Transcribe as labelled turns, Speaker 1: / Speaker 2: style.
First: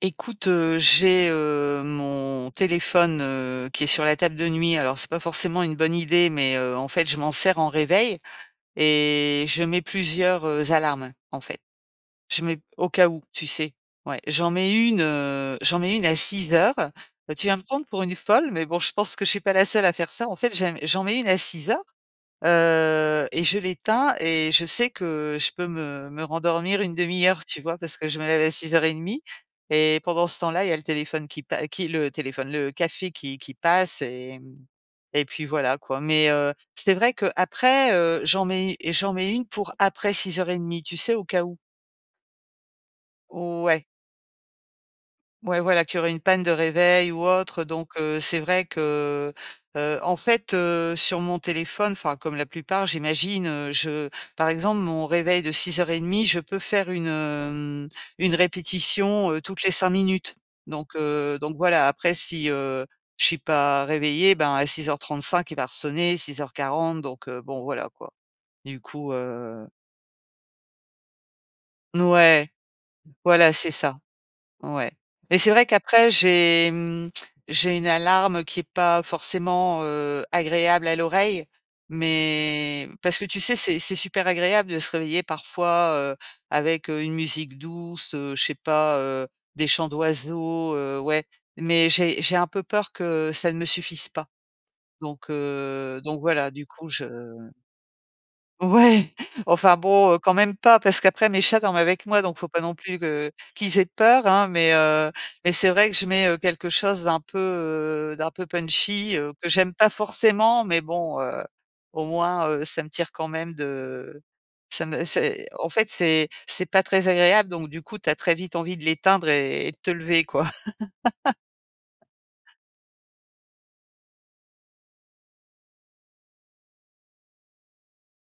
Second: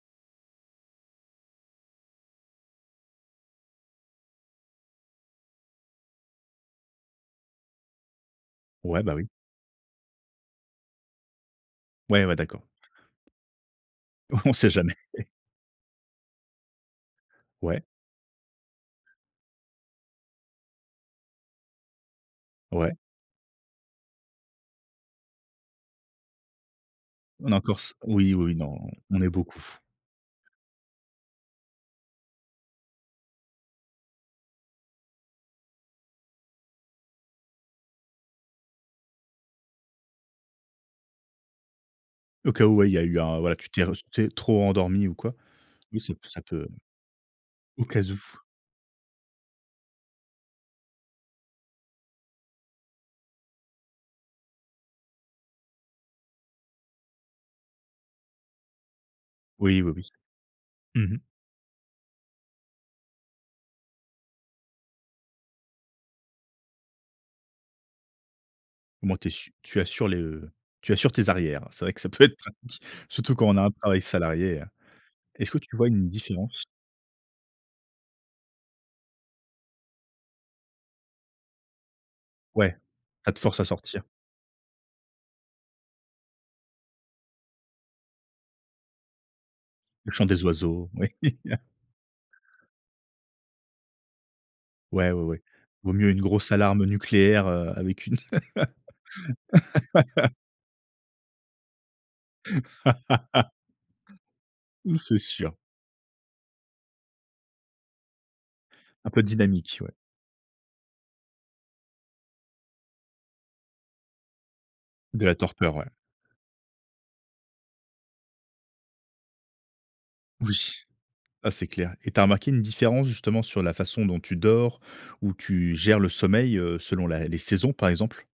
Speaker 1: Écoute, heu, j'ai, heu, mon téléphone, heu, qui est sur la table de nuit. Alors, c'est pas forcément une bonne idée, mais, heu, en fait, je m'en sers en réveil
Speaker 2: Ouais. Bah, oui.
Speaker 1: et je mets plusieurs, heu, alarmes, en fait.
Speaker 2: Ouais, ouais.
Speaker 1: Je mets,
Speaker 2: D'accord.
Speaker 1: au cas où, tu sais? Ouais. J'en
Speaker 2: On sait
Speaker 1: mets
Speaker 2: jamais.
Speaker 1: une, heu, j'en mets une à 6:00. Tu vas me
Speaker 2: Ouais.
Speaker 1: prendre pour une folle, mais, bon, je pense que je suis pas la seule à faire ça. En fait, j'aime j'en mets une à 6:00,
Speaker 2: Ouais.
Speaker 1: heu et je l'éteins et je sais que je peux me me rendormir 1/2 heure,
Speaker 2: On a
Speaker 1: tu
Speaker 2: encore
Speaker 1: vois?
Speaker 2: s
Speaker 1: Parce je me
Speaker 2: oui,
Speaker 1: lève à
Speaker 2: oui,
Speaker 1: six
Speaker 2: non,
Speaker 1: heures et
Speaker 2: on
Speaker 1: demi
Speaker 2: est beaucoup.
Speaker 1: et pendant ce temps-là, il y a le téléphone qui pa qui le téléphone, le café qui qui passe et mmh et puis, voilà, quoi. Mais, heu, c'est vrai qu'après, heu, j'en mets j'en mets une pour après 6:30 tu sais, au cas où.
Speaker 2: Au cas où. Ouais, il y a eu un voilà tu t'es
Speaker 1: Ouais.
Speaker 2: res tu es trop endormie ou quoi?
Speaker 1: Ouais, voilà,
Speaker 2: Oui,
Speaker 1: qu'il aurait
Speaker 2: c'est
Speaker 1: une panne
Speaker 2: ça
Speaker 1: de
Speaker 2: peut.
Speaker 1: réveil ou autre.
Speaker 2: Au
Speaker 1: Donc,
Speaker 2: cas où.
Speaker 1: heu, c'est vrai que, heu, en fait, heu, sur mon téléphone, enfin, comme la plupart, j'imagine, heu, je par exemple, mon réveil de 6:30, je peux faire une, hem, une répétition, heu, toutes les
Speaker 2: Oui,
Speaker 1: 5
Speaker 2: oui, oui.
Speaker 1: minutes. Donc,
Speaker 2: Mmh mh.
Speaker 1: heu, donc, voilà, après, si, heu, je suis pas réveillée, ben, à 6:35, il va resonner, 6:40. Donc, heu, bon, voilà, quoi. Du
Speaker 2: Au
Speaker 1: coup,
Speaker 2: moins, tu es su
Speaker 1: heu
Speaker 2: tu assures le tu assures tes arrières. C'est vrai que
Speaker 1: N
Speaker 2: ça peut être
Speaker 1: ouais,
Speaker 2: pratique, surtout quand
Speaker 1: voilà,
Speaker 2: on a
Speaker 1: c'est
Speaker 2: un
Speaker 1: ça.
Speaker 2: travail salarié, hein.
Speaker 1: Ouais et c'est
Speaker 2: Est-ce que
Speaker 1: vrai,
Speaker 2: tu vois une
Speaker 1: qu'après,
Speaker 2: différence?
Speaker 1: j'ai, mmh, j'ai une alarme qui est pas forcément, heu, agréable à l'oreille.
Speaker 2: Ouais,
Speaker 1: Mais, parce que,
Speaker 2: ça te
Speaker 1: tu sais,
Speaker 2: force à
Speaker 1: c'est c'est
Speaker 2: sortir.
Speaker 1: super agréable de se réveiller, parfois, heu, avec, heu, une musique douce, heu, je sais pas, heu, des chants
Speaker 2: Le chant des
Speaker 1: d'oiseaux,
Speaker 2: oiseaux,
Speaker 1: heu,
Speaker 2: oui.
Speaker 1: ouais, mais, j'ai j'ai un peu peur que ça ne me suffise pas.
Speaker 2: Ouais, ouais,
Speaker 1: Donc,
Speaker 2: ouais. Vaut
Speaker 1: heu,
Speaker 2: mieux une
Speaker 1: donc,
Speaker 2: grosse
Speaker 1: voilà, du
Speaker 2: alarme
Speaker 1: coup, je,
Speaker 2: nucléaire,
Speaker 1: mmh
Speaker 2: heu, avec une
Speaker 1: ouais, enfin, bon, heu, quand même pas. Parce qu'après, mes chats dorment avec moi. Donc, faut pas non plus que qu'ils aient peur, hein. Mais,
Speaker 2: Oui,
Speaker 1: heu,
Speaker 2: c'est
Speaker 1: mais,
Speaker 2: sûr.
Speaker 1: c'est vrai que je mets, heu, quelque chose d'un peu, heu, d'un peu
Speaker 2: Un
Speaker 1: punchy,
Speaker 2: peu
Speaker 1: heu, que j'aime
Speaker 2: dynamique,
Speaker 1: pas
Speaker 2: ouais.
Speaker 1: forcément. Mais, bon, heu, au moins, heu, ça me tire quand même de ça me
Speaker 2: De la
Speaker 1: c'est en
Speaker 2: torpeur,
Speaker 1: fait,
Speaker 2: ouais.
Speaker 1: c'est c'est pas très agréable. Donc, du coup, tu as très vite envie de l'éteindre et de te lever, quoi.
Speaker 2: Oui, ah, c'est clair et tu as remarqué une différence, justement, sur la façon dont tu dors, ou tu gères le sommeil, heu, selon la les saisons, par exemple?